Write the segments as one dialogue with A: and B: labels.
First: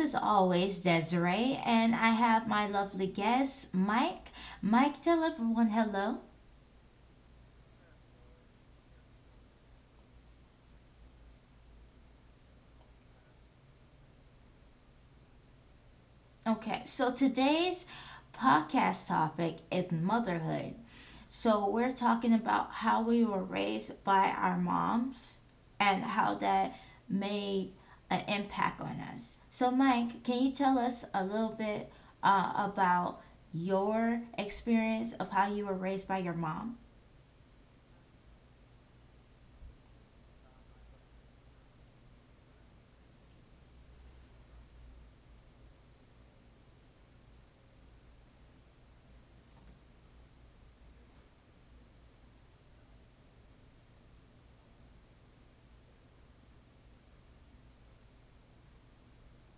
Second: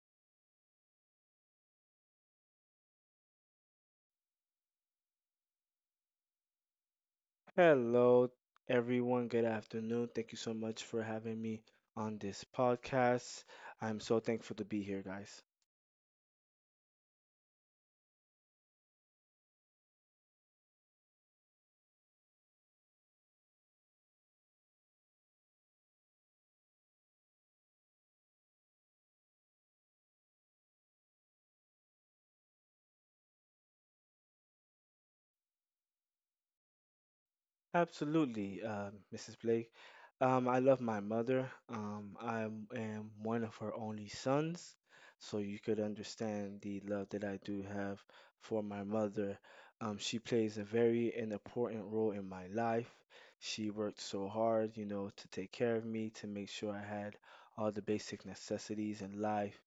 A: is always Desiree, and I have my lovely guest, Mike. Mike, tell everyone hello.
B: Hello, everyone. Good afternoon. Thank you so much for having me on this podcast. I'm so thankful to be here, guys.
A: Okay, so today's podcast topic is motherhood. So we're talking about how we were raised by our moms and how that made an impact on us. So Mike, can you tell us a little bit about your experience of how you were raised by your mom?
B: Absolutely, Mrs. Blake. I love my mother. I am one of her only sons, so you could understand the love that I do have for my mother. She plays a very an important role in my life. She worked so hard, to take care of me, to make sure I had all the basic necessities in life.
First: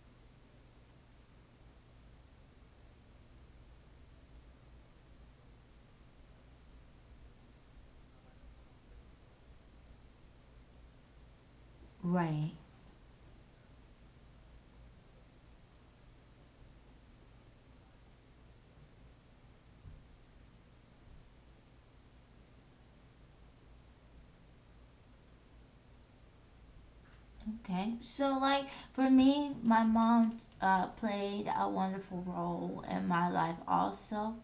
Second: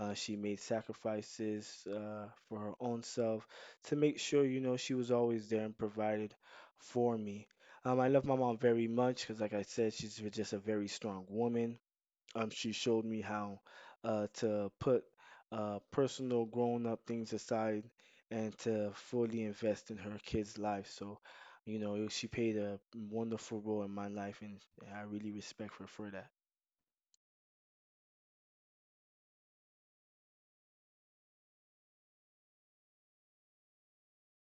B: She made sacrifices for her own self to make sure, she was always there and provided for me. I love my mom very much because, like I said, she's just a very strong woman.
A: Right.
B: She showed me how to put personal grown-up things aside and to fully invest in her kids' life. So, she played a wonderful role in my life, and I really respect her for that.
A: Okay, so like for me, my mom played a wonderful role in my life also,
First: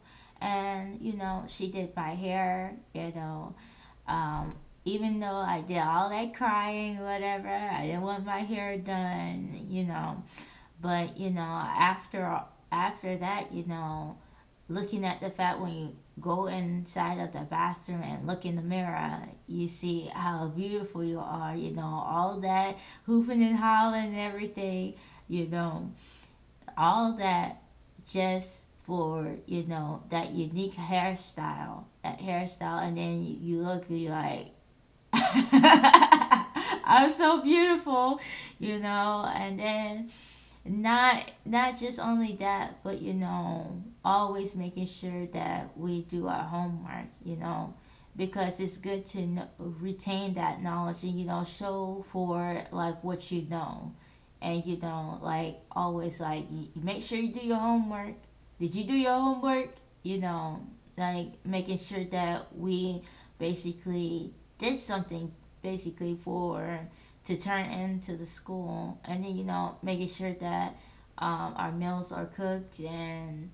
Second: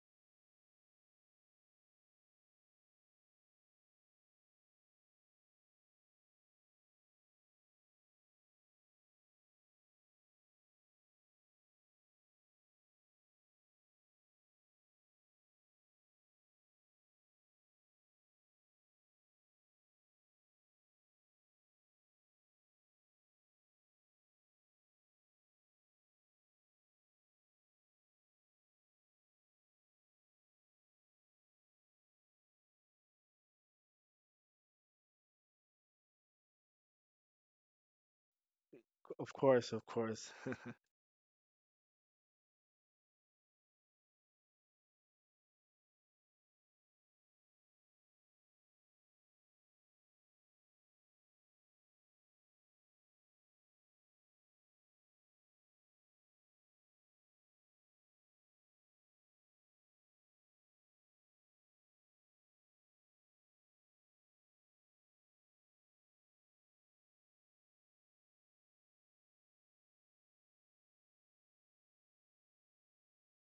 A: and you know she did my hair. You know, um, even though I did all that crying, whatever, I didn't want my hair done. You know, but you know after that, you know looking at the fact when you go inside of the bathroom and look in the mirror, you see how beautiful you are, you know, all that hooping and hollering and everything, you know, all that just for, you know, that unique hairstyle, that hairstyle, and then you look and you're like, I'm so beautiful, you know.
B: Of
A: And
B: course, of
A: then
B: course.
A: not just only that, but you know, always making sure that we do our homework, you know, because it's good to know, retain that knowledge and you know show for like what you know. And you know, like always, like make sure you do your homework. Did you do your homework? You know, like making sure that we basically did something, basically for to turn into the school. And then you know, making sure that our meals are cooked, and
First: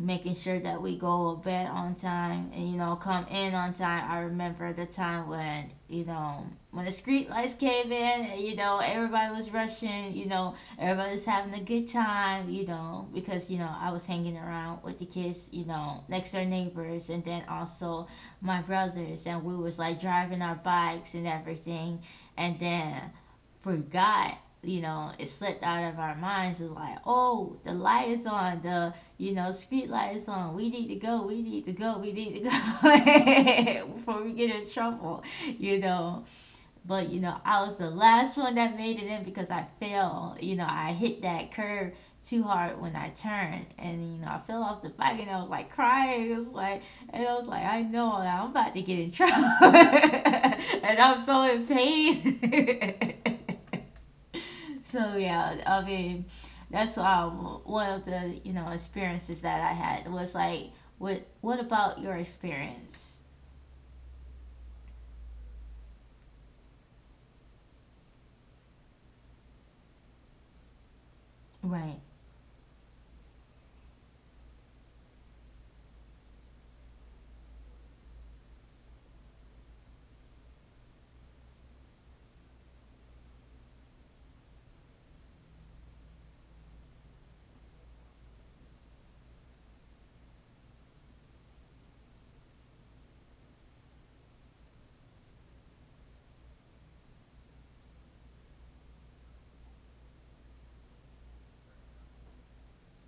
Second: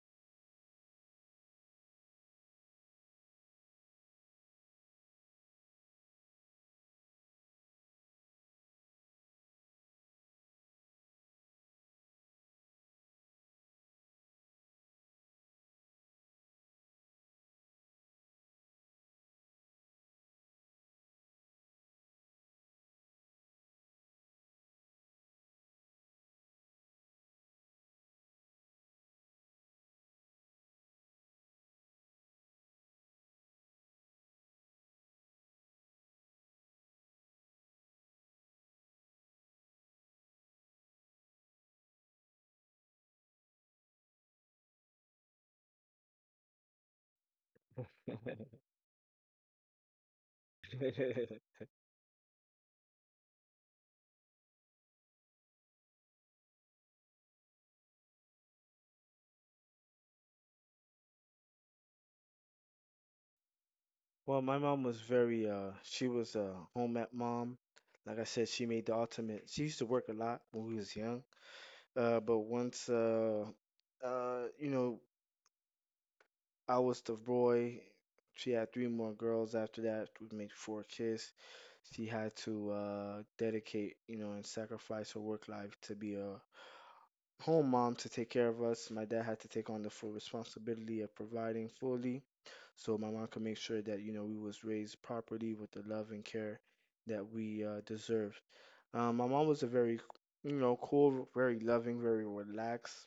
A: making sure that we go to bed on time, and you know come in on time. I remember the time when you know when the street lights came in, and you know everybody was rushing. You know, everybody was having a good time, you know, because you know I was hanging around with the kids, you know, next door neighbors, and then also my brothers. And we was like driving our bikes and everything, and then forgot. You know, it slipped out of our minds. It's like, oh, the light is on, the, you know, street light is on. We need to go, we need to go, we need to go before we get in trouble, you know. But you know, I was the last one that made it in because I fell. You know, I hit that curb too hard when I turned, and you know, I fell off the bike, and I was like crying. It was like, and I was like, I know I'm about to get in trouble, and I'm so in pain. So yeah, I mean, that's one of the you know experiences that I had was like, what about your experience?
B: Well, my mom was very she was a home ec mom. Like I said, she made the ultimate. She used to work a lot when we was young.
A: Right,
B: But once, you know, I was the boy. She had three more girls after that, would make four kids. She had to dedicate, and sacrifice her work life to be a home mom to take care of us. My dad had to take on the full responsibility of providing fully, so my mom could make sure that, we was raised properly with the love and care that we deserved. My mom was a very cool, very loving, very relaxed.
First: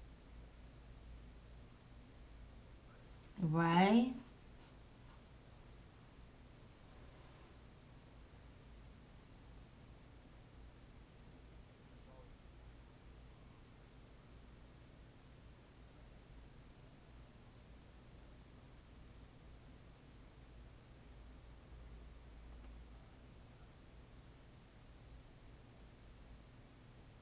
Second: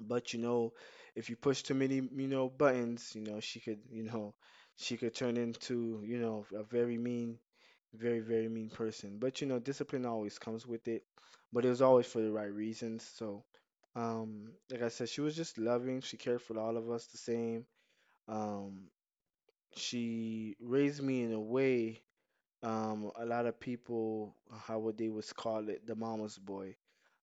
B: But if you push too many buttons, she could, you
A: right,
B: know, she could turn into a very mean, very, very mean person. But discipline always comes with it. But it was always for the right reasons. So, like I said, she was just loving. She cared for all of us the same. Um, she raised me in a way, a lot of people, how would they was call it, the mama's boy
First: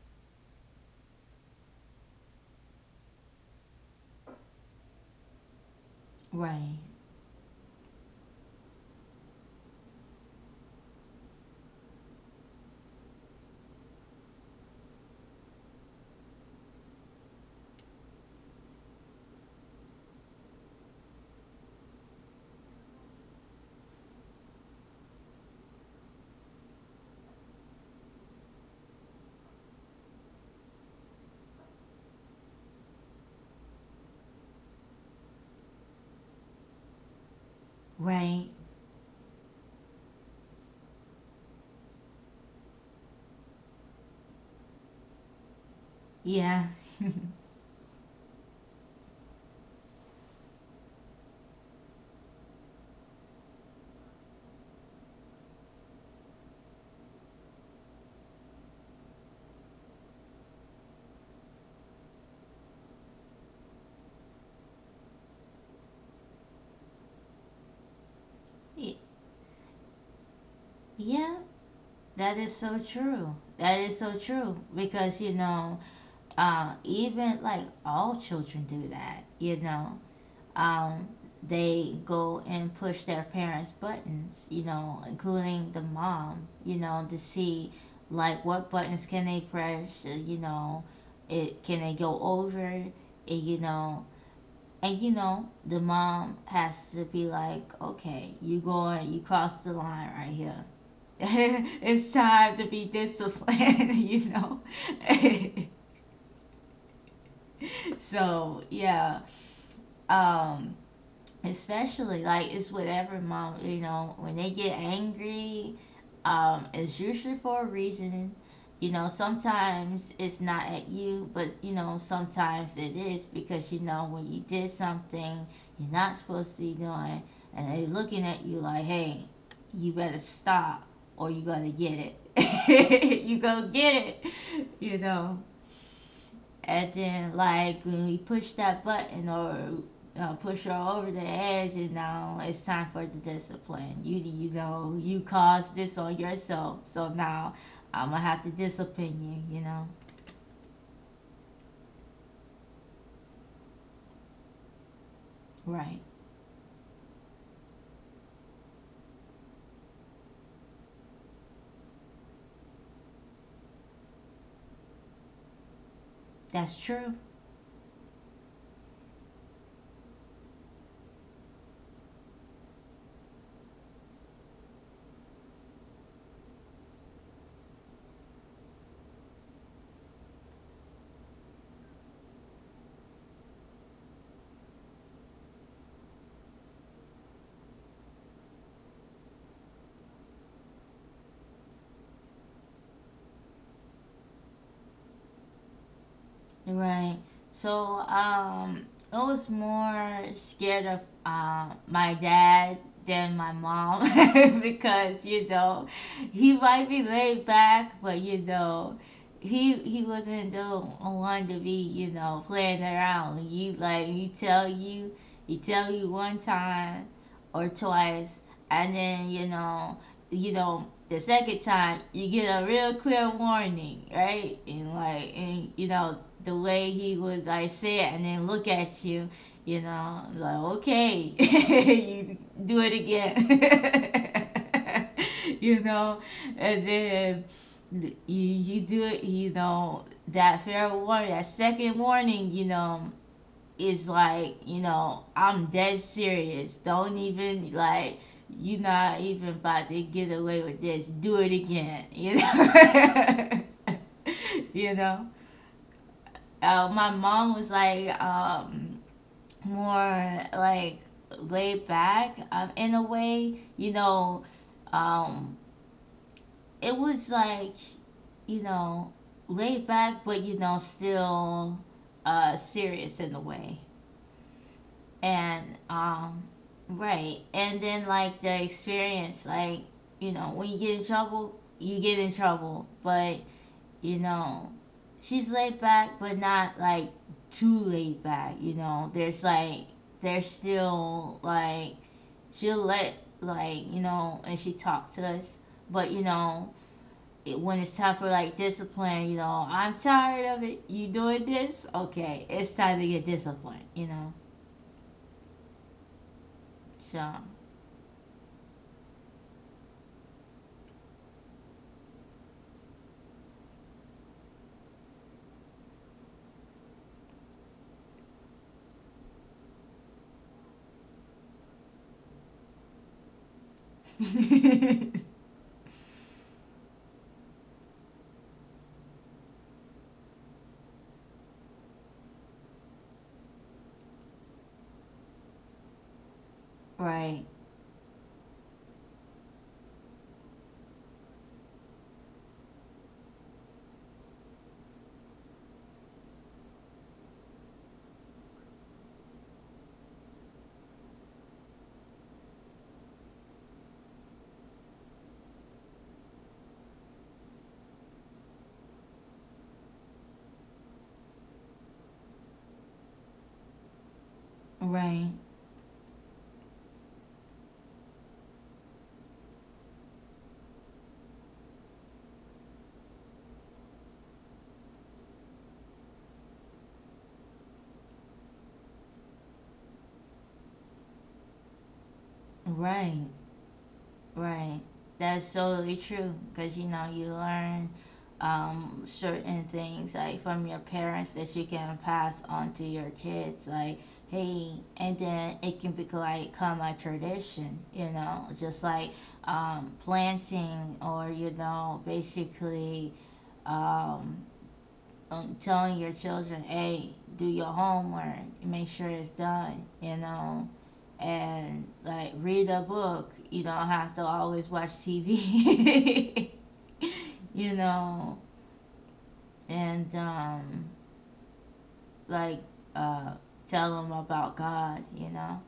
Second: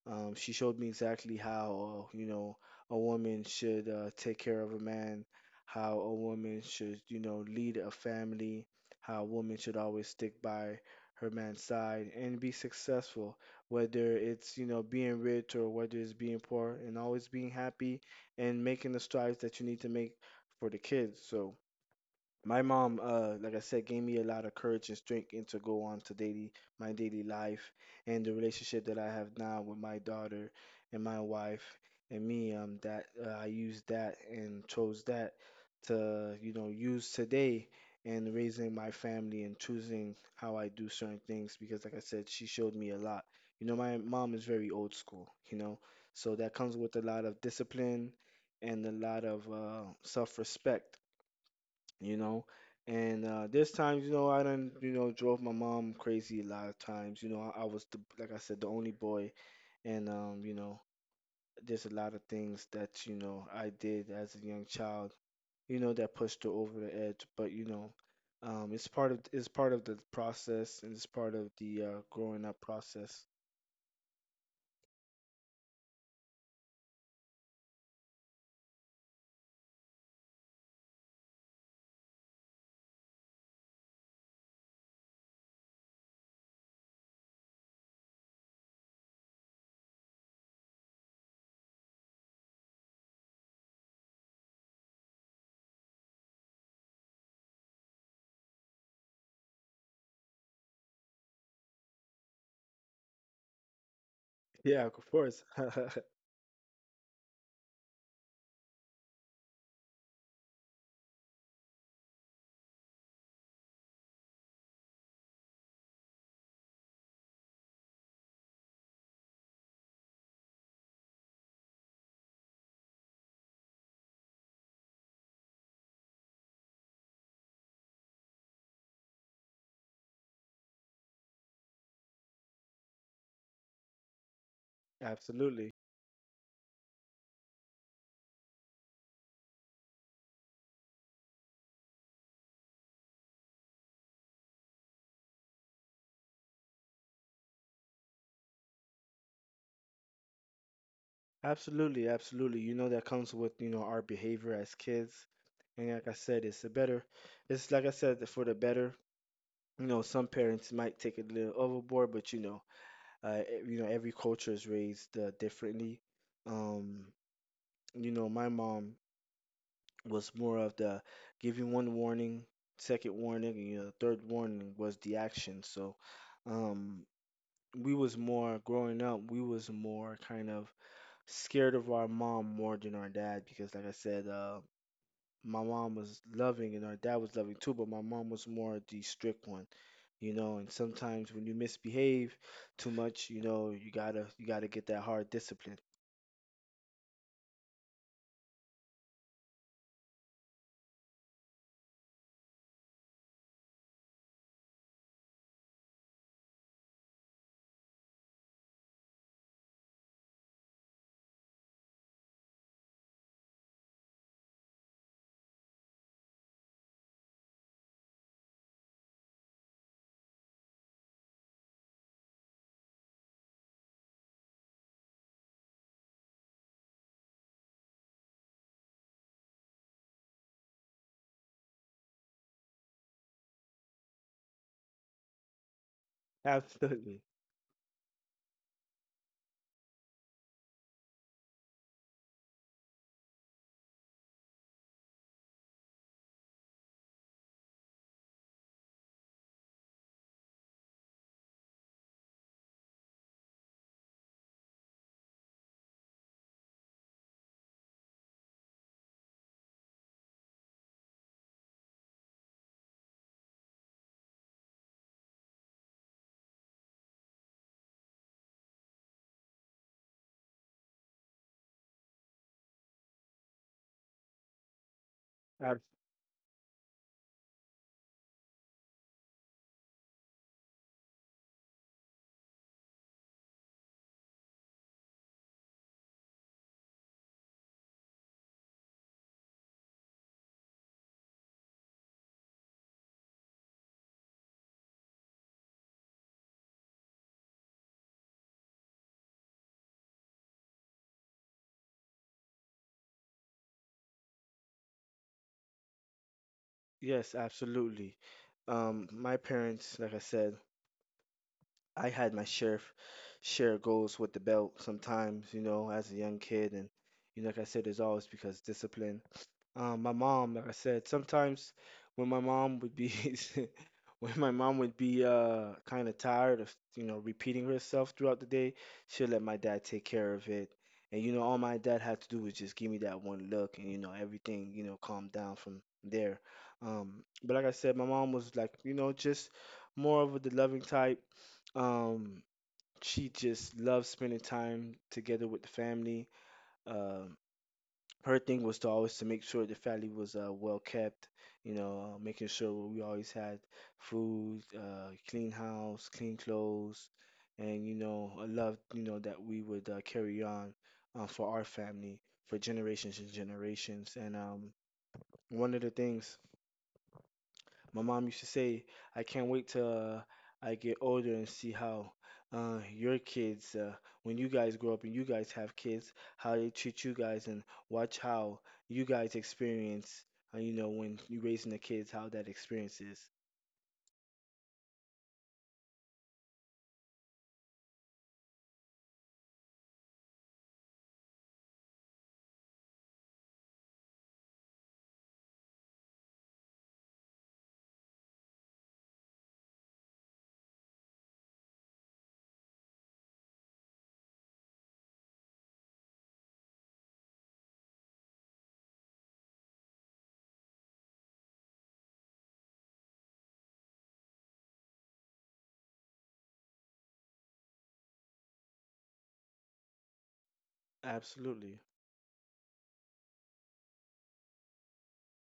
B: um, she showed me exactly how a woman should take care of a man, how a woman
A: right,
B: should, lead a family, how a woman should always stick by her man's side and be successful, whether it's being rich or whether it's being poor and always being happy and making the strides that you need to make for the kids. So, my mom, like I said, gave me a lot of courage and strength and to go on to daily my daily life and the relationship that I have now with my daughter and my wife and me. That I used that and chose that to use today in
A: right.
B: raising my family and choosing how I do certain things because, like I said, she showed me a lot. You know, my mom is very old school. You know, so that
A: Yeah.
B: comes with a lot of discipline and a lot of self-respect you know. And this time, I done drove my mom crazy a lot of times. You know, I was , like I said, the only boy, and there's a lot of things that I did as a young child, that pushed her over the edge. It's
A: Y-
B: part of the process, and it's part
A: yeah,
B: of the
A: that
B: growing
A: is
B: up
A: so
B: process.
A: true. That is so true, because you know, even like all children do that. You know, um, they go and push their parents' buttons. You know, including the mom. You know, to see like what buttons can they press. You know, it can they go over? And, you know, and you know the mom has to be like, okay, you going, you cross the line right here. It's time to be disciplined, you know.
B: Yeah, of course,
A: So yeah, um, especially like it's whatever mom, you know, when they get angry, it's usually for a reason. You know, sometimes it's not at you, but you know, sometimes it is, because you know when you did something you're not supposed to be doing, and they're looking at you like, hey, you better stop or you gotta get it. You go get it, you know.
B: absolutely.
A: And then like when we push that button, or push her over the edge, you know, it's time for the discipline. You know you caused this on yourself, so now I'm gonna have to discipline you. You know,
B: Absolutely, absolutely. That comes with our behavior as kids. And
A: right?
B: like I said, it's like I said, for the better. You know, some parents might take it a little overboard, but every culture is raised differently.
A: That's
B: Um,
A: true.
B: my mom was more of the give you one warning, second warning, and third warning was the action. So, um, we was more kind of scared of our mom more than our dad because, like I said, my mom was loving and our dad was loving too, but my mom was more the strict one. And sometimes when you misbehave too much, you gotta get that hard discipline.
A: Right. So, um, I was more scared of my dad than my mom because you know he might be laid back, but you know he wasn't the one to be you know playing around. He like he tell you one time or twice, and then you know the second time you get a real clear warning, right? And like and you know the way he was like sit and then look at you, you know, like okay, you do it again, you know. And
B: Absolutely.
A: then you do it, you know, that fair warning, that second warning, you know, is like, you know, I'm dead serious. Don't even like you're not even about to get away with this. Do it again, you know. You know my mom was like more like laid back in a way. You know, um, it was like you know laid back, but you know still serious in a way. And
B: Ab-
A: um, right, and then like the experience, like you know when you get in trouble, you get in trouble, but you know, she's laid back, but not like too laid back. You know, there's like there's still like she'll let like you know, and she talks to us, but you know. When it's time for like discipline, you know, I'm tired of it. You doing this? Okay, it's time to get disciplined, you know?
B: yes,
A: So,
B: absolutely. My parents, like I said, I had my share goals with the belt sometimes, as a young kid, and like I said, it's always because discipline my mom, like I said, sometimes when my mom would be when my mom would be uh kind of tired of repeating herself throughout the day, she'll let my dad take care of it. All my dad had to do was just give me that one look, and everything calmed down from there. Um,
A: right,
B: but like I said, my mom was like, just more of a the loving type. Um, she just loves spending time together with the family. Um her thing was to make sure the family was well kept, making sure we always had food, clean house, clean clothes, and a love that we would carry on for our family for generations and generations. And
A: right,
B: one of the things my mom used to say, I can't wait till I get older and see how your kids, when you guys grow up and you guys have kids, how they treat you guys and watch how you guys experience, when you raising the kids, how that experience is.
A: right. Right. That's totally true, because you know you learn certain things like from your parents that you can pass on to your kids. Like, hey, and then it can become like become a tradition. You know, just like planting, or you know basically um, telling your children, hey, do your homework, make sure it's done. You know, and like read a book. You don't have to always watch TV. You know, and
B: Absolutely.
A: like uh, tell them about God. You know,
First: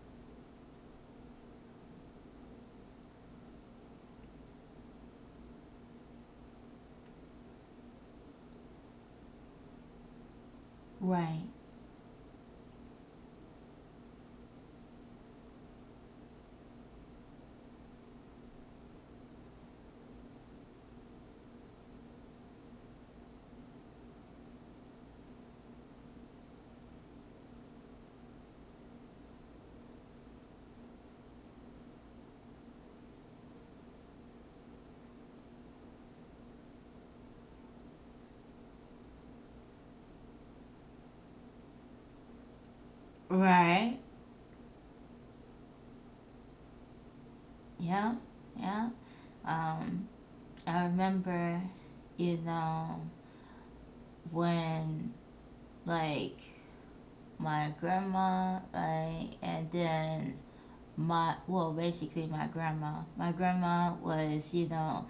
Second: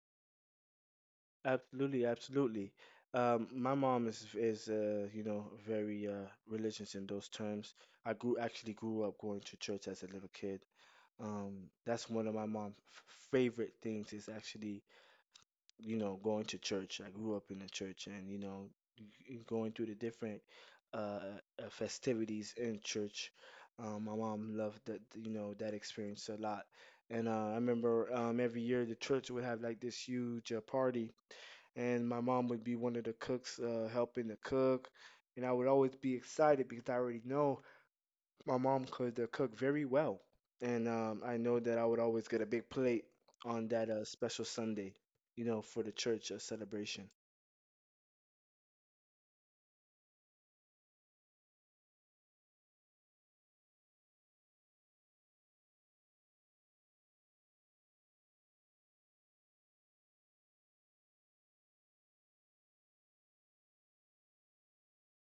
B: Absolutely. Absolutely. My mom is very religious in those terms. I grew actually grew up going to church as a little kid.
A: right,
B: That's one of my mom's favorite things is actually going to church. I grew up in the church and going through the different uh, festivities in church. My mom loved that experience a lot. And I remember every year the church would have like this huge party, and my mom would be one of the cooks helping to cook. And I would always be excited because I already know my mom could cook very well, and I know that I would always get a big plate on that uh,
A: right,
B: special Sunday, for the church celebration.
A: yeah, yeah. Um, I remember, you know, when like my grandma, like, and then my well, basically my grandma. My grandma was, you know,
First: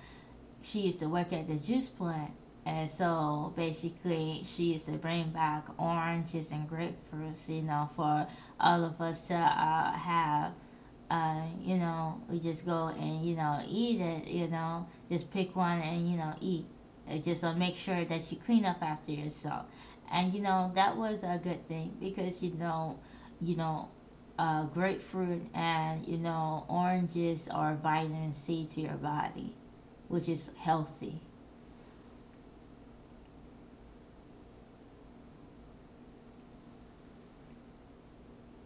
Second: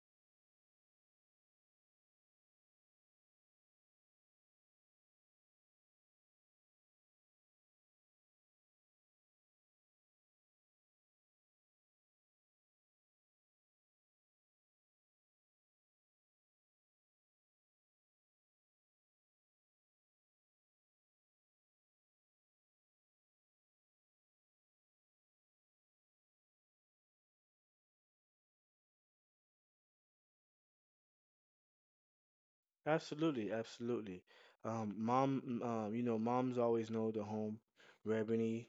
A: she used to work at the juice plant. And so basically, she used to bring back oranges and grapefruits, you know, for all of us to have. You know, we just go and, you know, eat it, you know, just pick one and, you know, eat. It just make sure that you clean up after yourself. And, you know, that was a good thing, because, you know, grapefruit and, you know, oranges are vitamin C to your body, which is healthy.
B: Absolutely, absolutely. Moms always know the home remedies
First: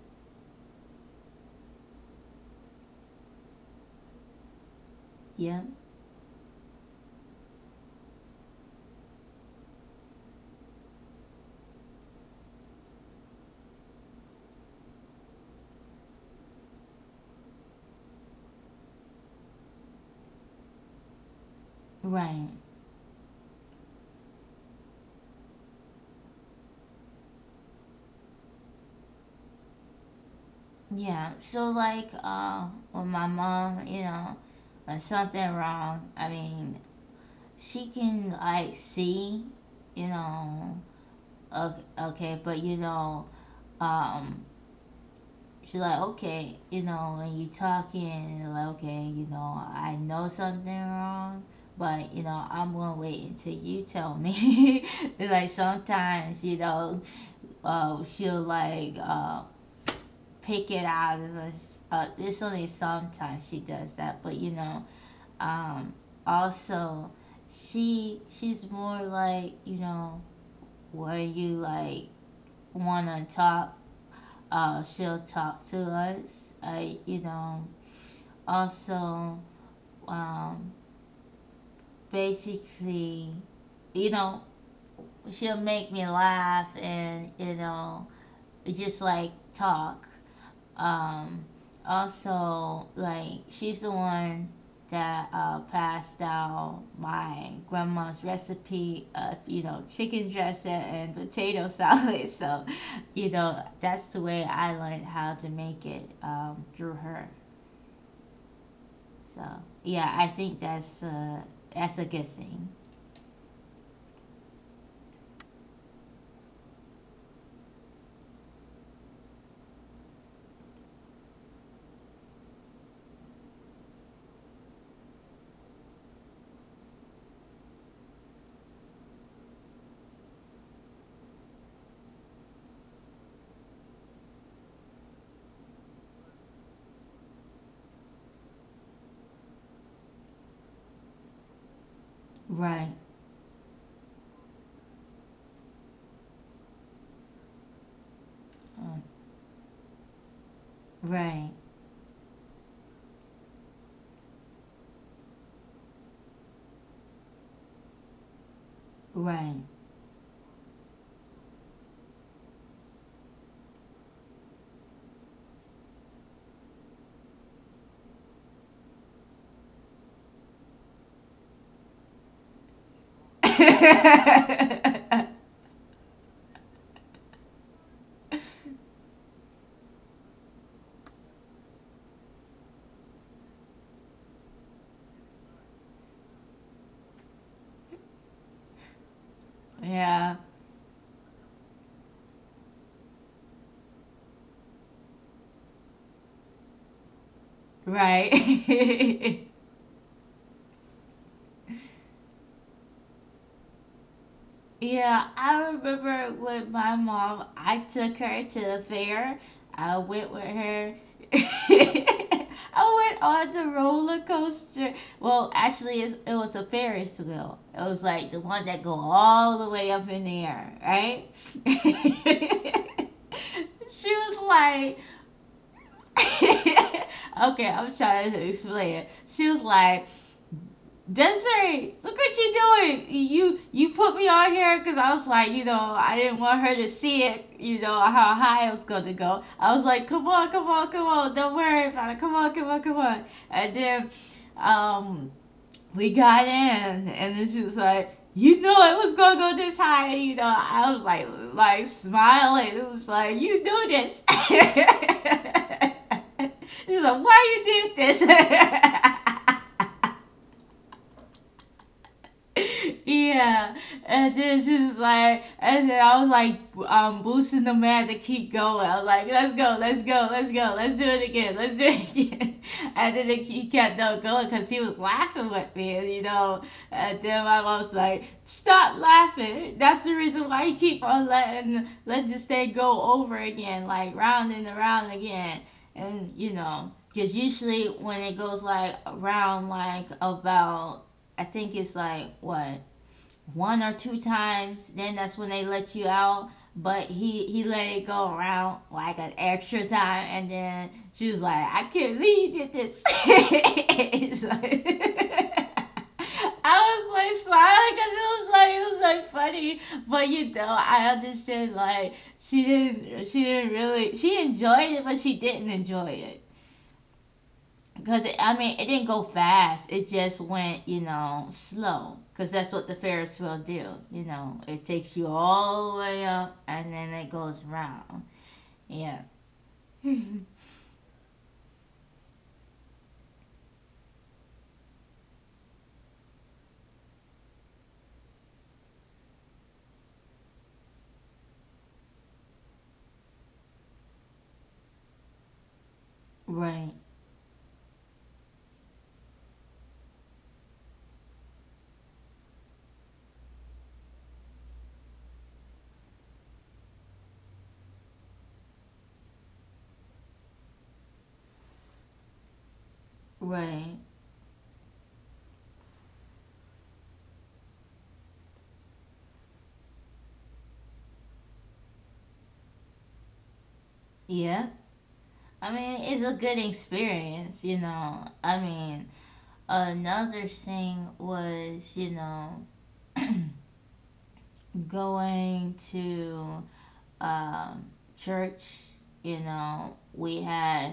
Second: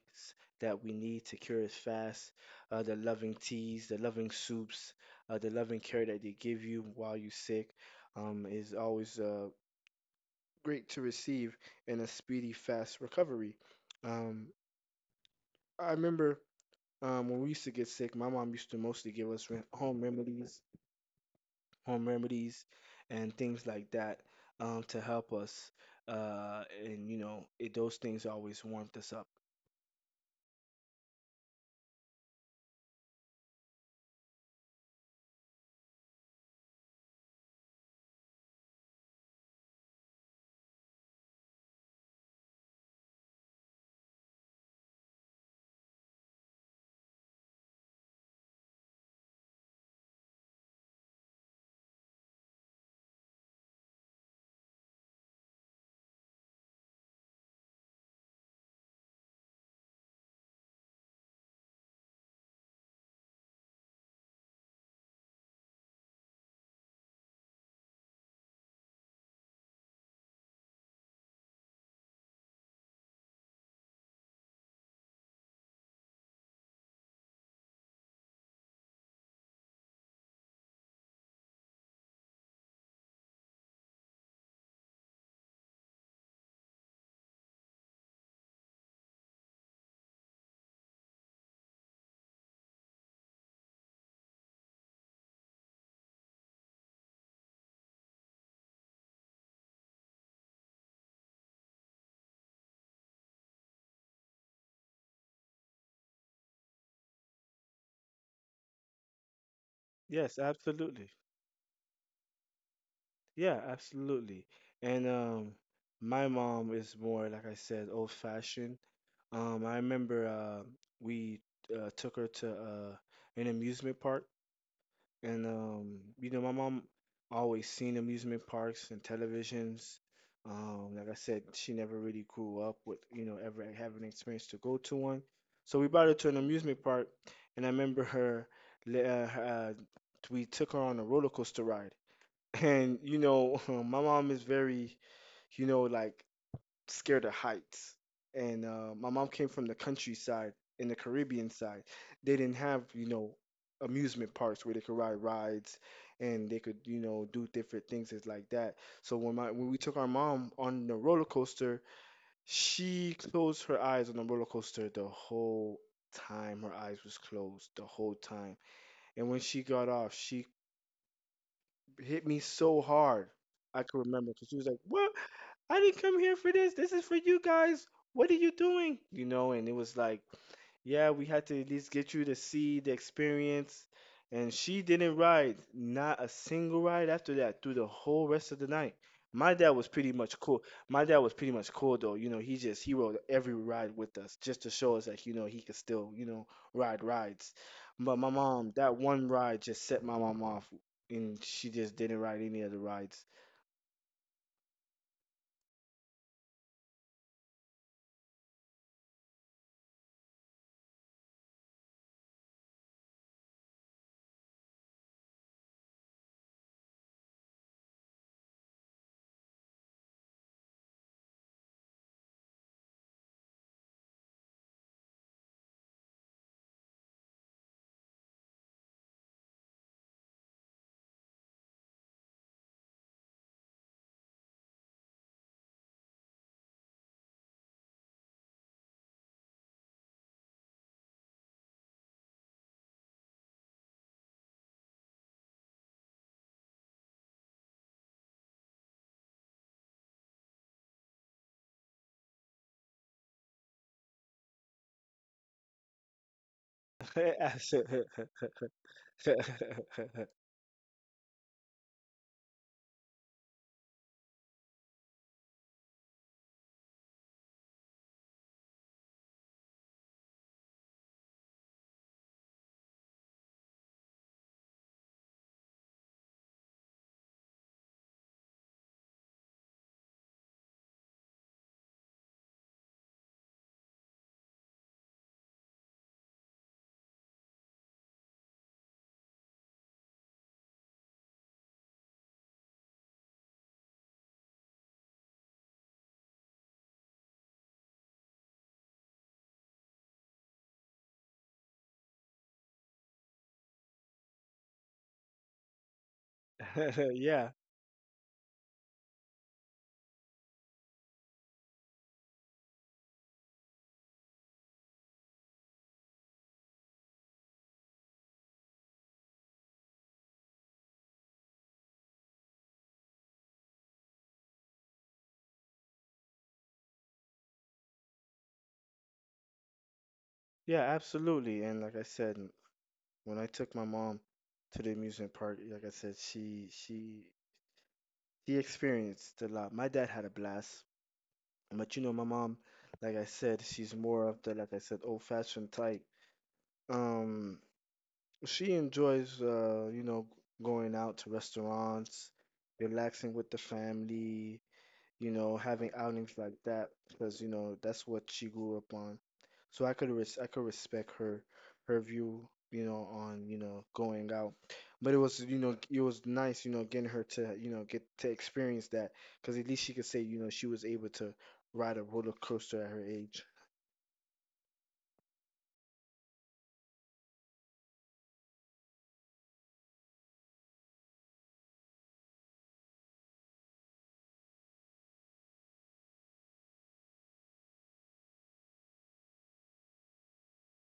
B: that we need to cure us fast, the loving teas, the loving soups, the
A: Yeah,
B: loving care that they give you while you're sick, is always great to receive in a speedy, fast recovery. Um, I remember. When we used to get sick, my mom used to mostly give us rem- home remedies, home
A: right.
B: remedies, and things like that, to help us. And those things always warmed us up.
A: Yeah. So like, with my mom, you know, when something wrong, I mean, she can like see, you know, okay, okay, but you know, um, she's like, okay, you know, when you talking, you're like, okay, you know, I know something wrong. But you know, I'm gonna wait until you tell me. Like sometimes, you know, she'll like pick it out of us. It's only sometimes she does that, but you know, um, also she's more like you know where you like want to talk. She'll talk to us. I you know also um, basically you know she'll make me laugh, and you know just like talk. Um, Also, like, she's the one that passed out my grandma's recipe of, you know, chicken dressing and potato salad. So, you know, that's the way I learned how to make it through her. So, yeah, I
B: Yes,
A: think
B: absolutely.
A: that's a good thing.
B: Yeah, absolutely. And my mom is more, like I said, old-fashioned. I remember we took her to an amusement park. And my mom always seen amusement parks and televisions. Like I said, she never really grew up with ever having experience to go to one. So we brought her to an amusement park, and I remember le- uh, her, uh, we took her on a roller coaster ride.
A: Right,
B: And my mom is very, like scared of heights. And
A: uh,
B: my mom came from the countryside, in the Caribbean
A: right,
B: side. They didn't have amusement parks where they could ride rides and they could do different things is like that. So when my
A: right.
B: when we took our mom on the roller coaster, she closed her eyes on the roller coaster the whole time. Her eyes was closed the whole time. And when she got off, she hit me so hard. I could remember because she was like, "What? I didn't come here for this. This is for you guys. What are you doing?" You know, and it was like, yeah, we had to at least get you to see the experience. And she didn't ride, not a single ride after that through the whole rest of the night. My dad was pretty
A: Yeah,
B: much cool. My dad was pretty much cool though. You know, he just he rode every ride with us just to show us that he could still ride rides. But my
A: right.
B: mom, that one ride just set my mom off, and she just didn't ride any of the rides.
A: Yeah, I remember with my mom, I took her to the fair. I went with her. I went on the roller coaster. Well, actually, it's, it was a Ferris wheel. It was like the one that go all the way up in the air, right? She was like, okay, I'm trying to explain it. She was like, Desiree, look what you're doing. You put me on here, because I was like, you know, I didn't want her to see it, you know, how high I was going to go. I was like, come on, come on, come on. Don't worry about it. Come on, come on, come on. And then um, we got in, and then she was like, you know, it was going to go this high. And, you know, I was like smiling. It was like, you do this. She was like, why you did this? Yeah, and then she was like, and then I was like, boosting the man to keep going. I was like, let's go, let's go, let's go, let's do it again, let's do it again. And then he kept on going, because he was laughing with me, and you know. And then my mom was like, stop laughing. That's the reason why you keep on letting let this thing go over again, like round and around again, and you know. Because usually when it goes like around like about I think it's like what one or two times. Then that's when they let you out. But he let it go around like an extra time, and then she was like, "I can't believe you did this." It's like- I was like
B: Yeah,
A: smiling because it was like funny, but you know I understood, like she didn't really she enjoyed it, but she didn't enjoy it because I mean it didn't go fast. It just went, you know, slow. Because that's what the Ferris wheel do. You know, it takes you all the way up and then it goes round. Yeah.
B: yeah, absolutely. And like I said, when I took my mom to the amusement park, like I said, she she experienced a lot. My dad had a blast, but you know, my mom, like I said, she's more of the like I said, old-fashioned type.
A: Right.
B: Um, she enjoys you know, going out to restaurants, relaxing with the family, you know, having outings like that because you know that's what she grew up on. So I could respect her her view, you know, on, you know,
A: Right.
B: going out. But it was, you know, it was nice, you know, getting her to, you know, get to experience that because at least she could say, you know, she was able to ride a roller coaster at her age.
A: Yeah. I mean, it's a good experience. You know. I mean, another thing was, you know, going to um, church. You know, we had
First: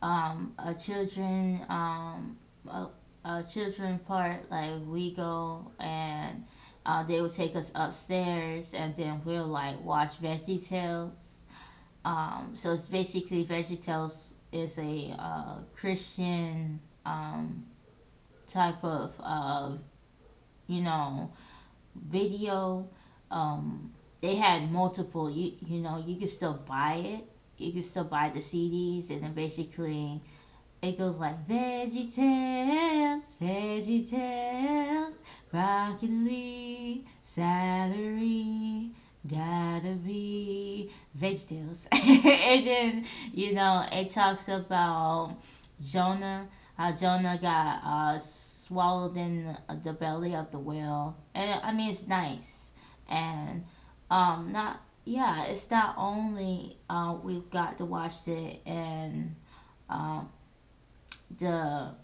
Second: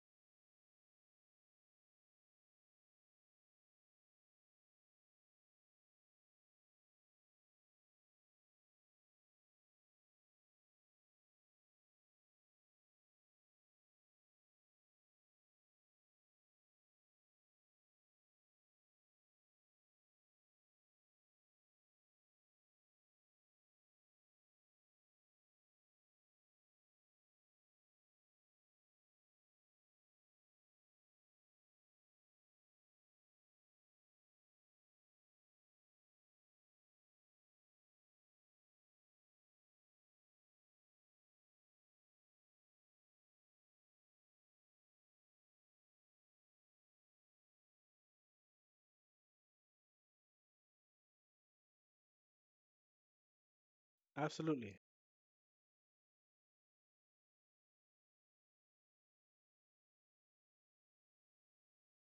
A: a children a, a children part. Like we go and they would take us upstairs, and then we'll like watch Veggie Tales. So it's basically Veggie Tales is a Christian um, type of you know video. Um, they had multiple. You know you could still buy it. You could still buy the CDs, and then basically it goes like Veggie Tales, Veggie Tales, Rocket League, Salary, gotta be Veggie Tales. And then, you know, it talks about Jonah, how Jonah got swallowed in the belly of the whale. And I mean, it's nice. And
B: Absolutely.
A: not, yeah, it's not only we've got to watch it, and um, the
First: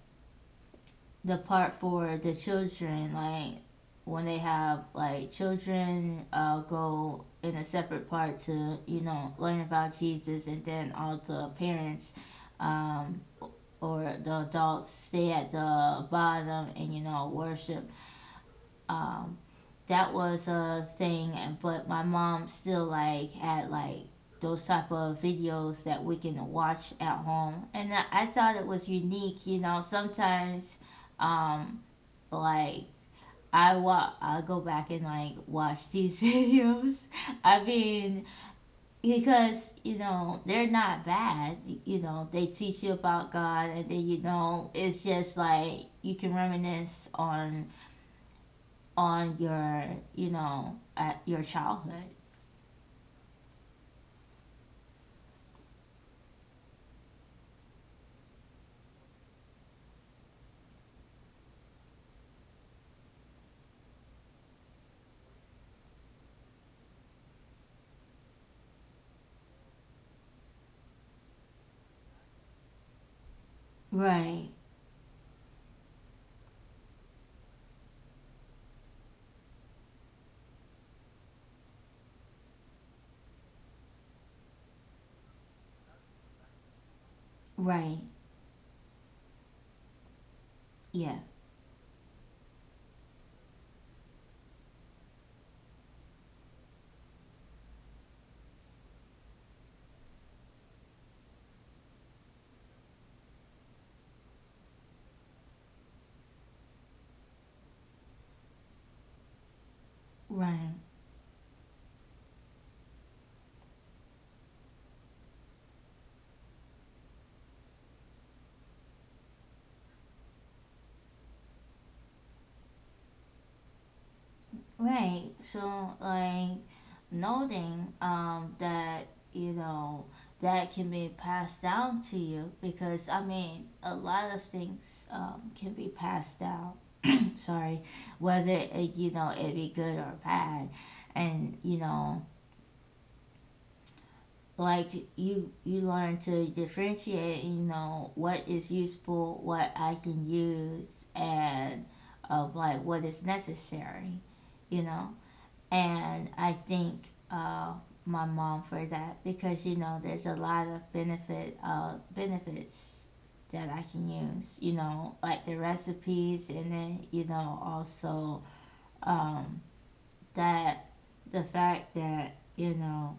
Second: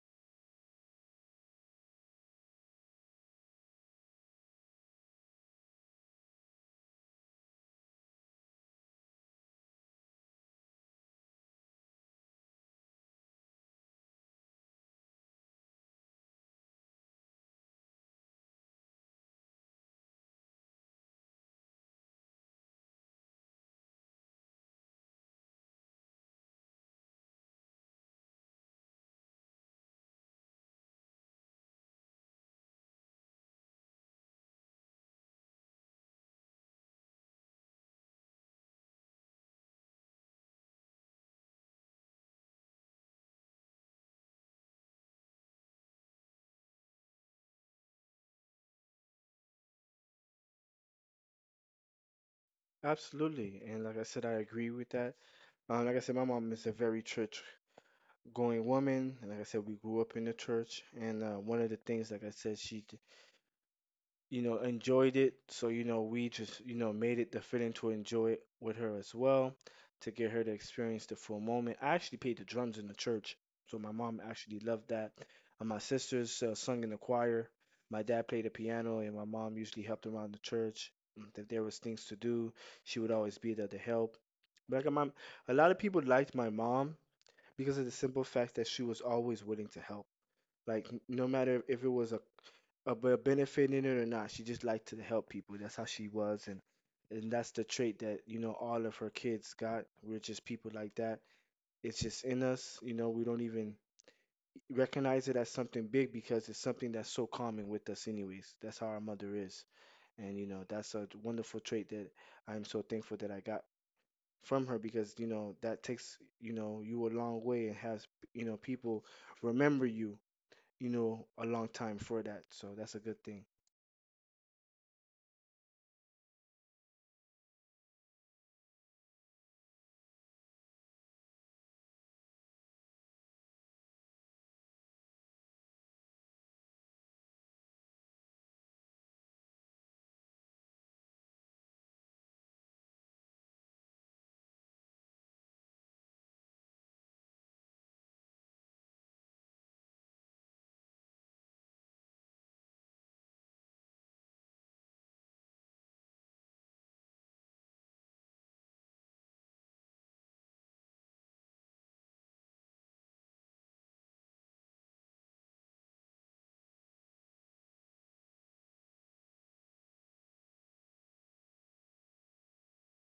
A: part for the children, like when they have like children go in a separate part to, you know, learn about Jesus, and then all the parents um, or the adults stay at the bottom and, you know, worship. Um, that was a thing, but my mom still like had like those type of videos that we can watch at home, and I thought it was unique, you know, sometimes um like I go back and like watch these videos. I mean, because you know they're not bad. You know they teach you about God, and then you know it's just like you can reminisce on your, you know, at your childhood.
B: Absolutely. And like I said, I agree with that. Like I said, my mom is a very church going woman. And like I said, we grew up in the church. And one of the things, like I said, you know, enjoyed it. So, you know, we just, you know, made it fitting to enjoy it with her as well to get her to experience the full moment. I actually played the drums in the church. So my mom
A: Right.
B: actually loved that. And my sisters sung in the choir. My dad played the piano, and my mom usually helped around the church. If there was things to do, she would always be there to help. Like my mom, a lot of people liked my mom because of the
A: Right.
B: simple fact that she was always willing to help. Like
A: Yeah.
B: no matter if it was a about benefiting it or not. She just liked to help people. That's how she was, and that's the trait that you know all of her kids got. We're just people like that. It's just in us. You know, we don't even recognize it as something big because it's something that's so common with us, anyways. That's how our mother is, and you know
A: Right.
B: that's a wonderful trait that I'm so thankful that I got from her because you know that takes you know you a long way and has you know people remember you you know a long time for that. So that's a good thing.
A: Right, so like noting that, you know, that can be passed down to you, because I mean a lot of things can be passed down. Sorry. Whether it, you know, it be good or bad, and you know, like you learn to differentiate, you know, what is useful, what I can use, and of like what is necessary, you know. And I thank my mom for that, because you know there's a lot of benefits that I can use, you know, like the recipes, and then, you know, also um that the fact that, you know,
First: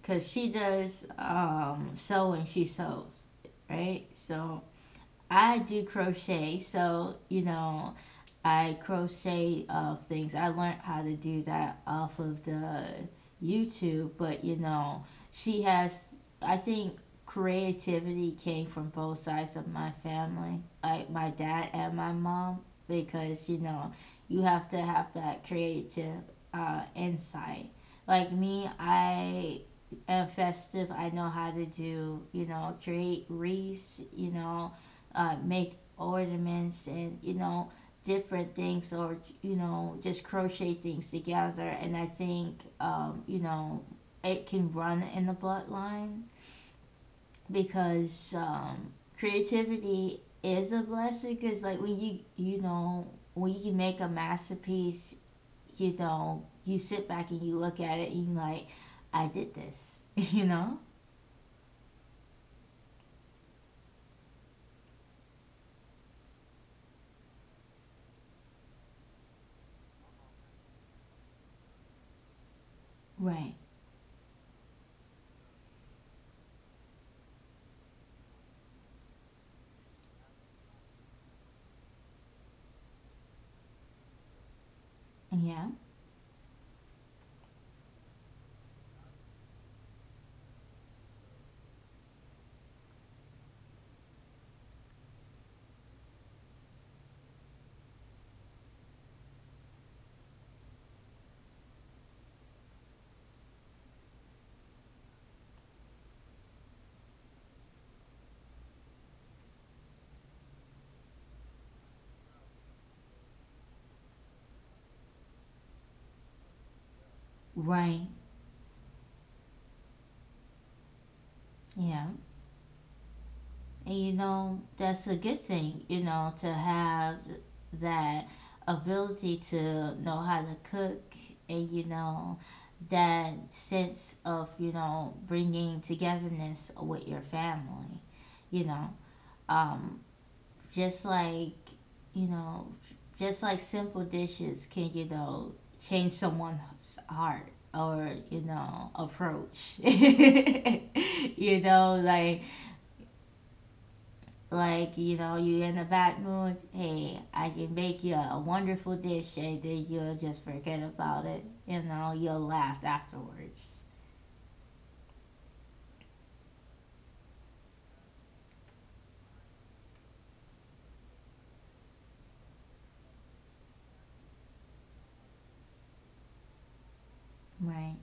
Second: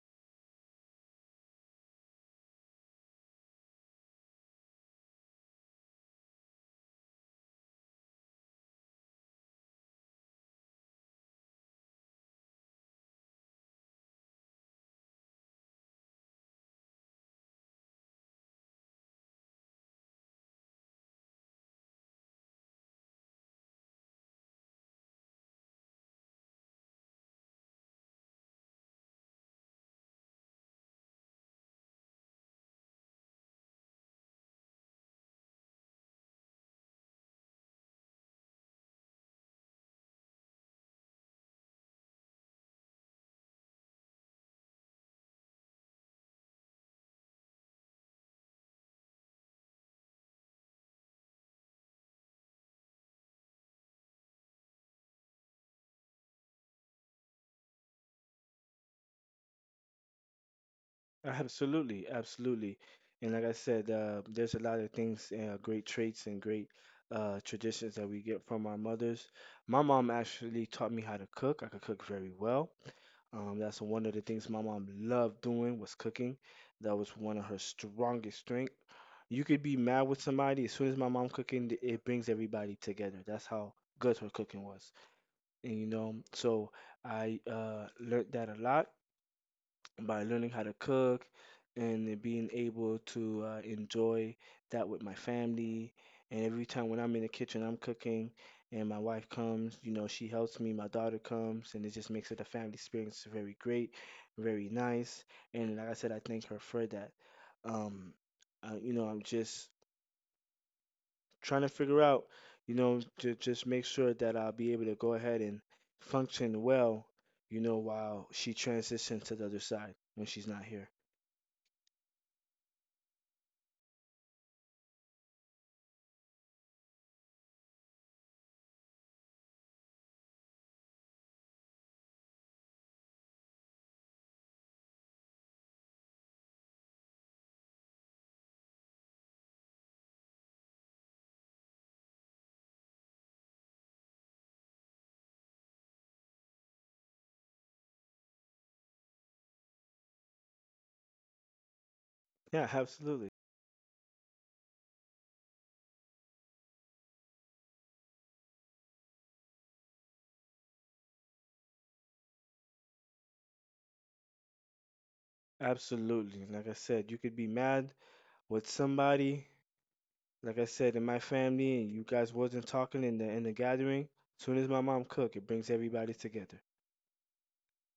A: because she does sewing, she sews, right? So I do crochet, so you know I crochet things. I learned how to do that off of the YouTube, but you know, she has. I think creativity came from both sides of my family, like my dad and my mom, because you know, you have to have that creative insight. Like me, I am festive. I know how to do, you know, create wreaths, you know, make ornaments, and you know, different things, or you know, just crochet things together. And I think, you know, it can run in the bloodline, because creativity is a blessing, because like when you know, when you can make a masterpiece, you know, you sit back and you look at it and you like, I did this. You know.
B: Absolutely, absolutely. And like I said, there's a lot of things, great traits and great traditions that we get from our mothers. My mom actually taught me how to cook. I could cook very well.
A: Right.
B: That's one of the things my mom loved doing was cooking. That was one of her strongest strength. You could be mad with somebody. As soon as my mom cooking, it brings everybody together. That's how good her cooking was.
A: Yeah.
B: And you know, so I learned that a lot by learning how to cook and then being able to enjoy that with my family. And every time when I'm in the kitchen, I'm cooking, and my wife comes, you know, she helps me, my daughter comes, and it just makes it a family experience very great, very nice. And like I said, I thank her for that. Um, you know, I'm just trying to figure out, you know, to just make sure that I'll be able to go ahead and function well, you know,
A: Right.
B: while she transitions to the other side when she's not here.
A: Yeah. And you know, that's a good thing, you know, to have that ability to know how to cook and, you know, that sense of, you know, bringing togetherness with your family, you know. Um, just like, you know, just like simple dishes can, you know, change someone's heart or, you know, approach. You know, like
B: Yeah, absolutely.
A: like you know, you're in a bad mood, hey, I can make you a wonderful dish, and then you'll just forget about it, you know, you'll laugh afterwards.
B: Absolutely. Like I said, you could be mad with somebody. Like I said, in my family, and you guys wasn't talking in the gathering. Soon as my mom cook, it brings everybody together.
A: Right.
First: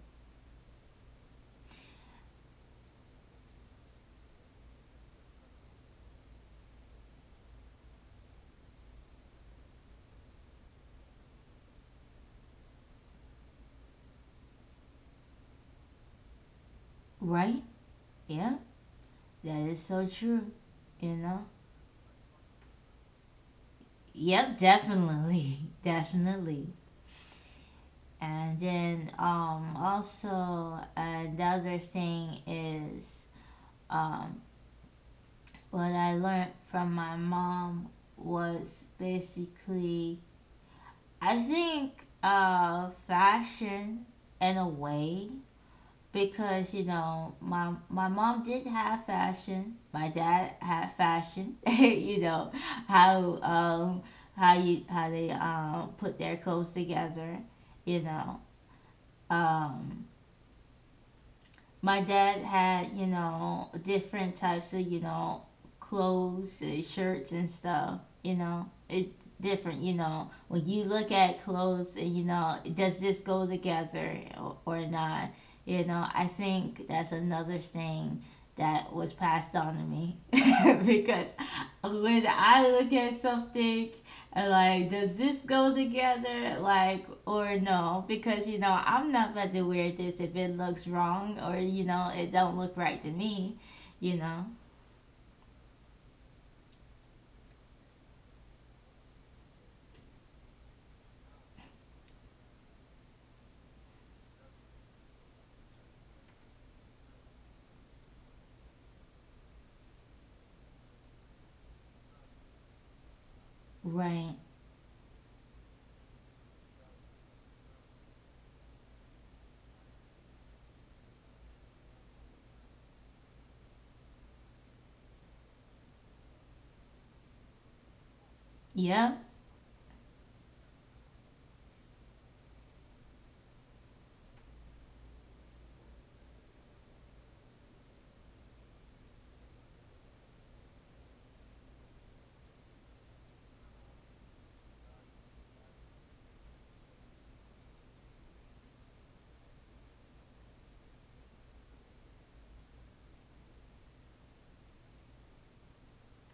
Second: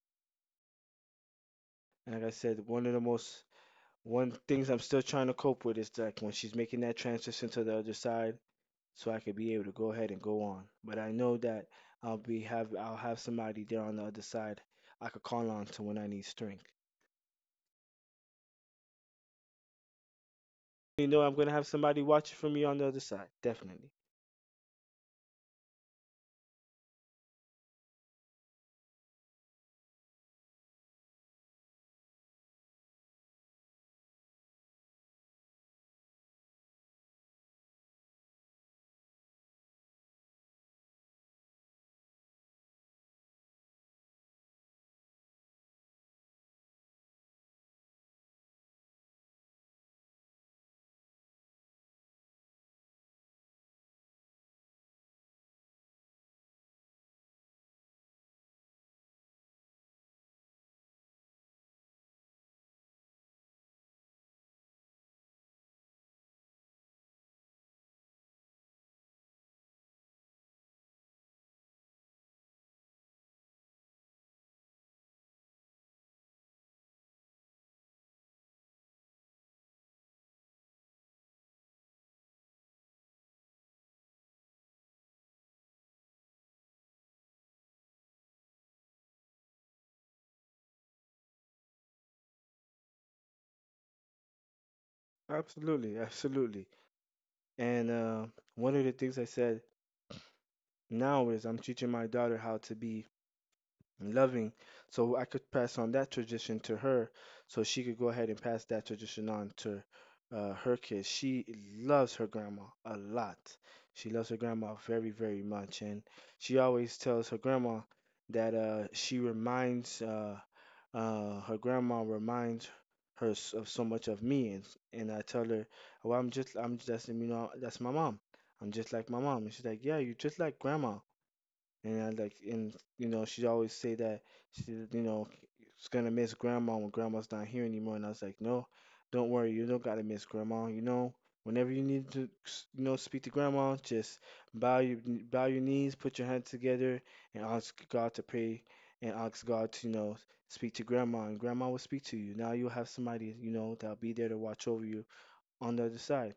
B: And like I said, one of the most one things I'm still trying to cope with is like when she's making that transition to the other side, so I could be able to go ahead and go on. But I know that I'll have somebody there on the other side I could call on to when I need strength.
A: Right. Yeah, that is so true,
B: You
A: you
B: know, I'm
A: know.
B: gonna have somebody watching for me on the other side, definitely.
A: Yep, definitely. Definitely. And then also another thing is, um what I learned from my mom was basically, I think, fashion, in a way, because you know my mom did have fashion, my dad had fashion. You know, how um how you how they put their clothes together. You know, um my dad had, you know, different types of, you know, clothes and shirts and stuff, you know. It's different, you know, when you look at clothes, and you know, does this go together or not? You know, I think that's another thing that was passed on to me. Because when I look at something, like, does this go together, like, or no, because you know, I'm not about to wear this if it looks wrong, or you know, it don't look right to me, you know.
B: Absolutely, absolutely. And one of the things I said now is I'm teaching my daughter how to be loving, so I could pass on that tradition to her, so she could go ahead and pass that tradition on to her kids. She loves her grandma a lot. She loves her
A: Right.
B: grandma very, very much, and she always tells her grandma that she reminds her grandma reminds her of so much of me, and I tell her, "Well, I'm just, you know, that's my mom. I'm just like
A: Yeah.
B: my mom." And she's like, "Yeah, you're just like grandma." And I like, and you know, she always say that she, you know, she's gonna miss grandma when grandma's not here anymore. And I was like, no, don't worry, you don't gotta miss grandma. You know, whenever you need to, you know, speak to grandma, just bow your knees, put your hands together, and ask God to pray, and ask God to, you know, speak to grandma, and grandma will speak to you. Now you'll have somebody, you know, that'll be there to watch over you on the other side.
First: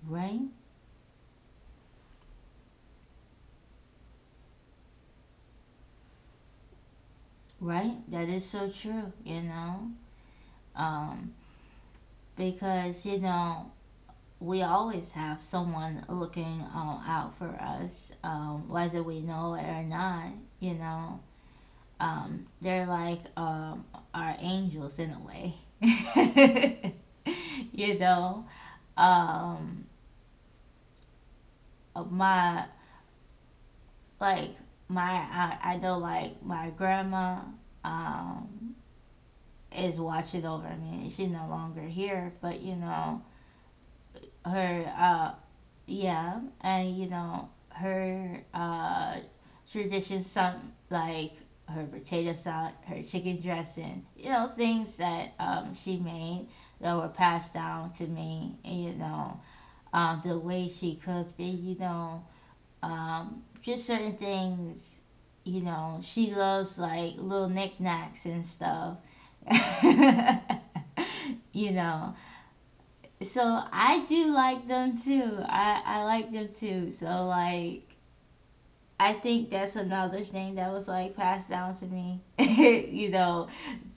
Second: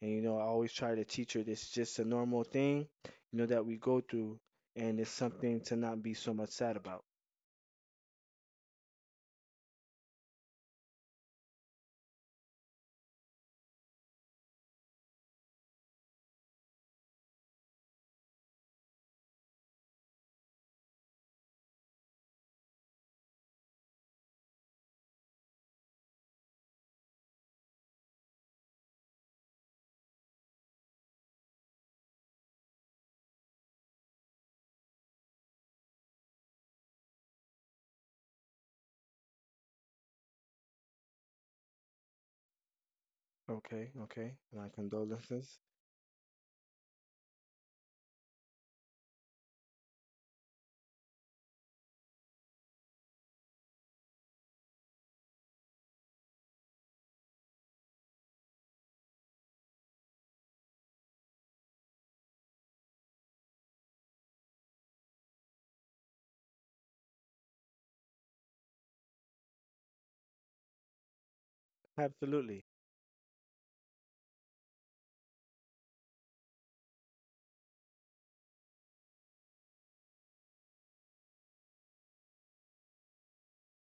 B: And you know,
A: Right.
B: I always try to teach her this is just a normal thing, you know, that we go through and it's something to not be so much sad about.
A: Right, that is so true, you know. um because you know, we always have someone looking out for us, whether we know it or not, you know. They're like our angels, in a way. You know, um, my like my I know like my grandma um, is watching over me. She's no longer here, but you know
B: Okay, okay. My
A: her
B: condolences.
A: yeah. And you know her traditions, some like her potato salad, her chicken dressing, you know, things that she made that were passed down to me. And, you know, the way she cooked it, you know, just certain things. You know, she loves like little knickknacks and stuff. You know.
B: Absolutely.
A: So I do like them too. I like them too. So like I think that's another thing that was like passed down to me. You know,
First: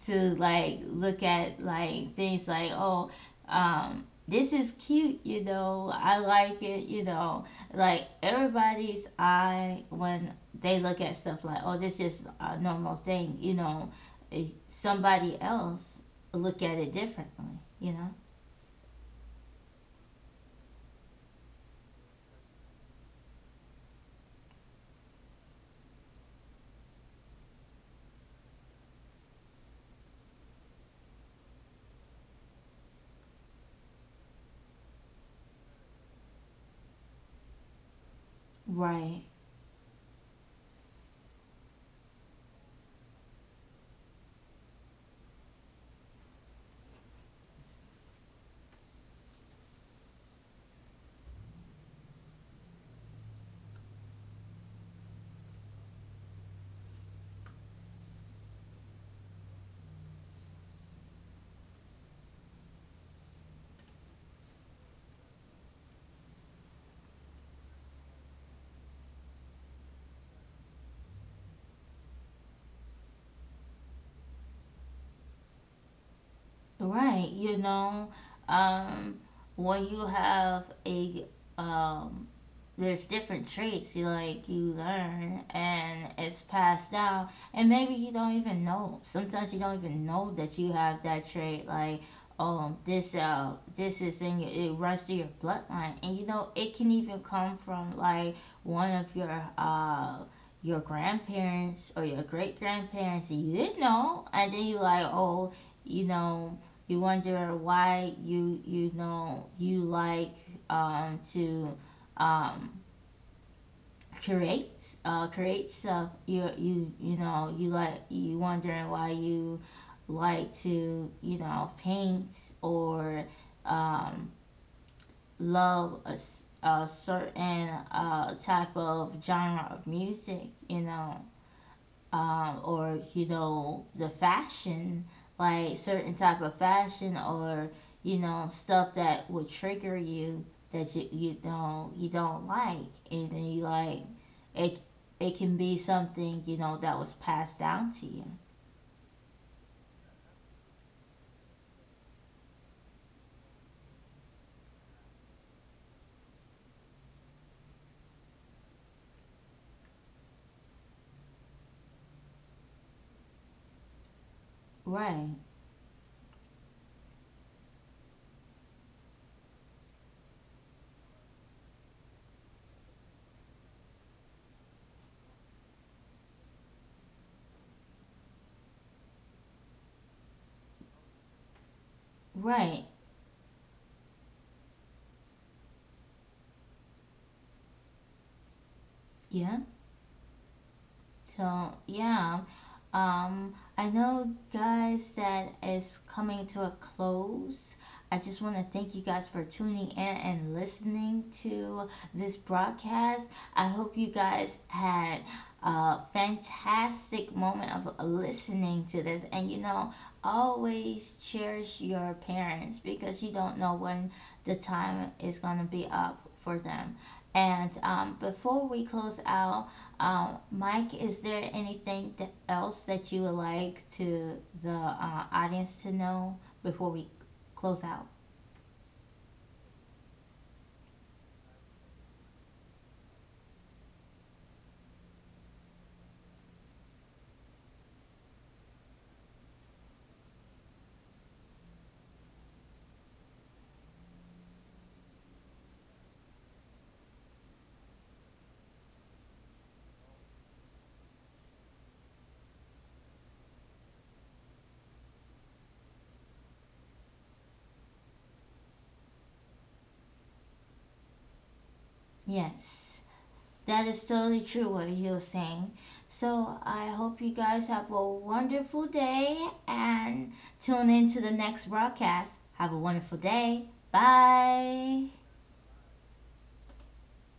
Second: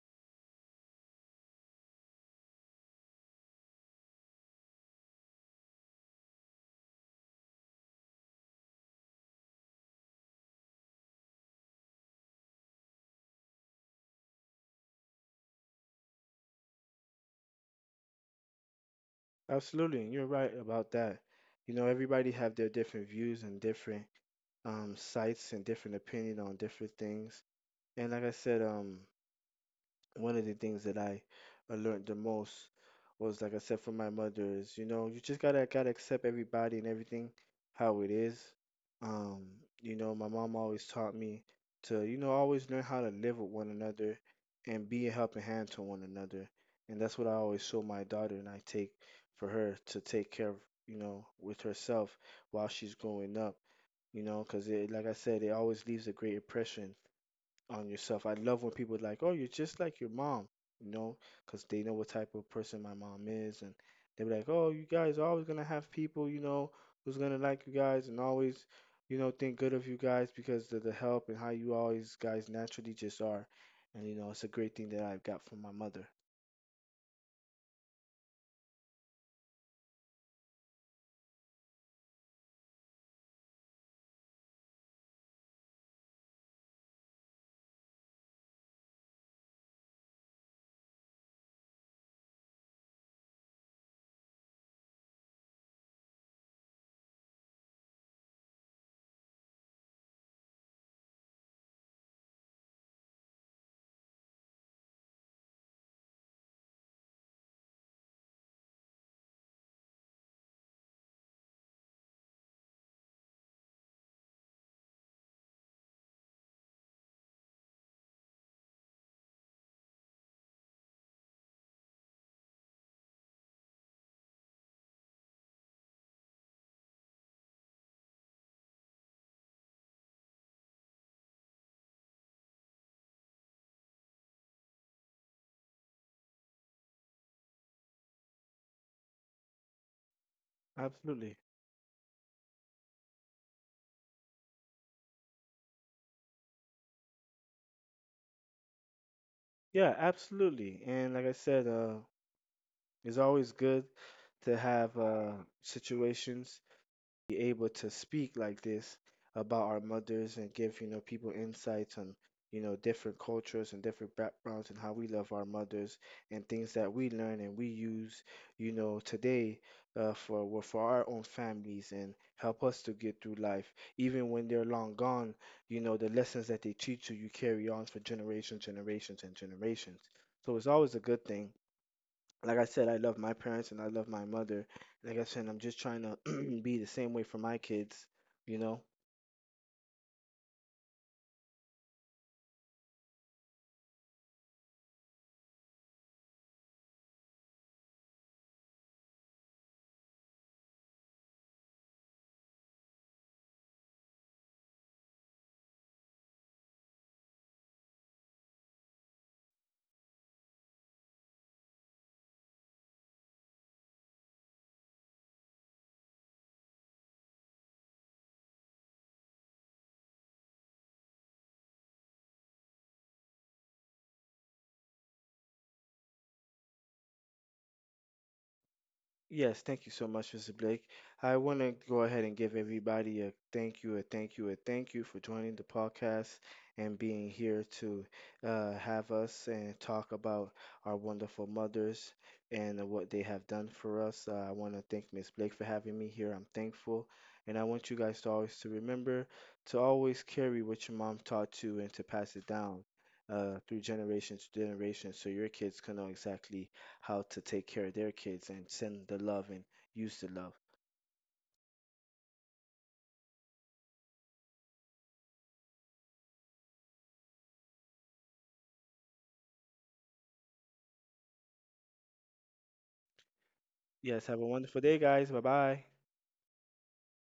A: to like look at like things, like, oh, this is cute, you know. I like it, you know. Like everybody's eye when they look at stuff, like, oh, this is just a normal thing, you know. eh, Somebody else look at it differently, you know.
B: Absolutely. And you're right about that. You know, everybody have their different views and different sights and different opinion on different things. And like I said, one of the things that I learned the most was, like I said, from my mother is, you know, you just gotta accept everybody and everything how it is.
A: Right.
B: Um, you know, my mom always taught me to, you know, always learn how to live with one another and be a helping hand to one another. And that's what I always show my daughter and I take for her to take care of, you know, with herself while she's growing up, you know, because it, like I said, it always leaves a great impression on yourself. I love when people are like, "Oh, you're just like your mom," you know, because they know what type of person my mom is, and they be like, "Oh, you guys are always gonna have people, you know, who's gonna like you guys and always, you know, think good of you guys because of the help and how you always guys naturally just are." And you know, it's a great thing that I've got from my mother.
A: Right. You know, um, when you have a um, there's different traits you like you learn and it's passed down, and maybe you don't even know, sometimes you don't even know that you have that trait, like this is in your, it runs through your bloodline, and you know it can even come from like one of your grandparents or your great grandparents, you didn't know, and then you like, oh, you know, you wonder why you know, you like to um creates stuff, you you know, you like, you wondering why you like to, you know, paint or um love a certain type of genre of music, you know. Or you know, the fashion, like certain type of fashion, or you know, stuff that would trigger you, that you
B: Absolutely,
A: don't like, and then you like it. It can be something you know that was passed down to you.
B: yeah, absolutely. And like I said, it's always good to have situations be able to speak like this about our mothers and give, you know, people insights on, you know, different cultures and different backgrounds and how we love
A: Right.
B: our mothers and things that we learn and we use, you know, today for well, for our own families and help us to get through life. Even when they're long gone, you know, the lessons that they teach you, you carry on for generations, generations, and generations. So it's always a good thing like I
A: Right.
B: said, I love my parents and I love my mother. Like I said, I'm just trying to be the same way for my kids, you know?
A: Yeah. So yeah. I know, guys, that is coming to a close. I just want to thank you guys for tuning in and listening to this broadcast. I hope you guys had a fantastic moment of listening to this. And you know, always cherish your parents because you don't know when the time is going to be up for them. And before we close out, Mike, is there anything that else that you would like to the audience to know before we close out?
B: Yes, thank you so much, Mr. Blake. I want to go ahead and give everybody a thank you, a thank you, a thank you for joining the podcast and being here to have us and talk about our wonderful mothers and what they have done for us. I want to thank Miss Blake for having me here. I'm thankful, and I want you guys to always to remember to always carry what your mom taught you and to pass it down through generation to generation, so your kids can know exactly how to take care of their kids and send the love and use the love.
A: Yes, that is totally true what you're saying. So I hope you guys have a wonderful day and tune in to the next broadcast. Have a wonderful day.
B: Yes, have a wonderful day,
A: Bye.
B: guys. Bye bye.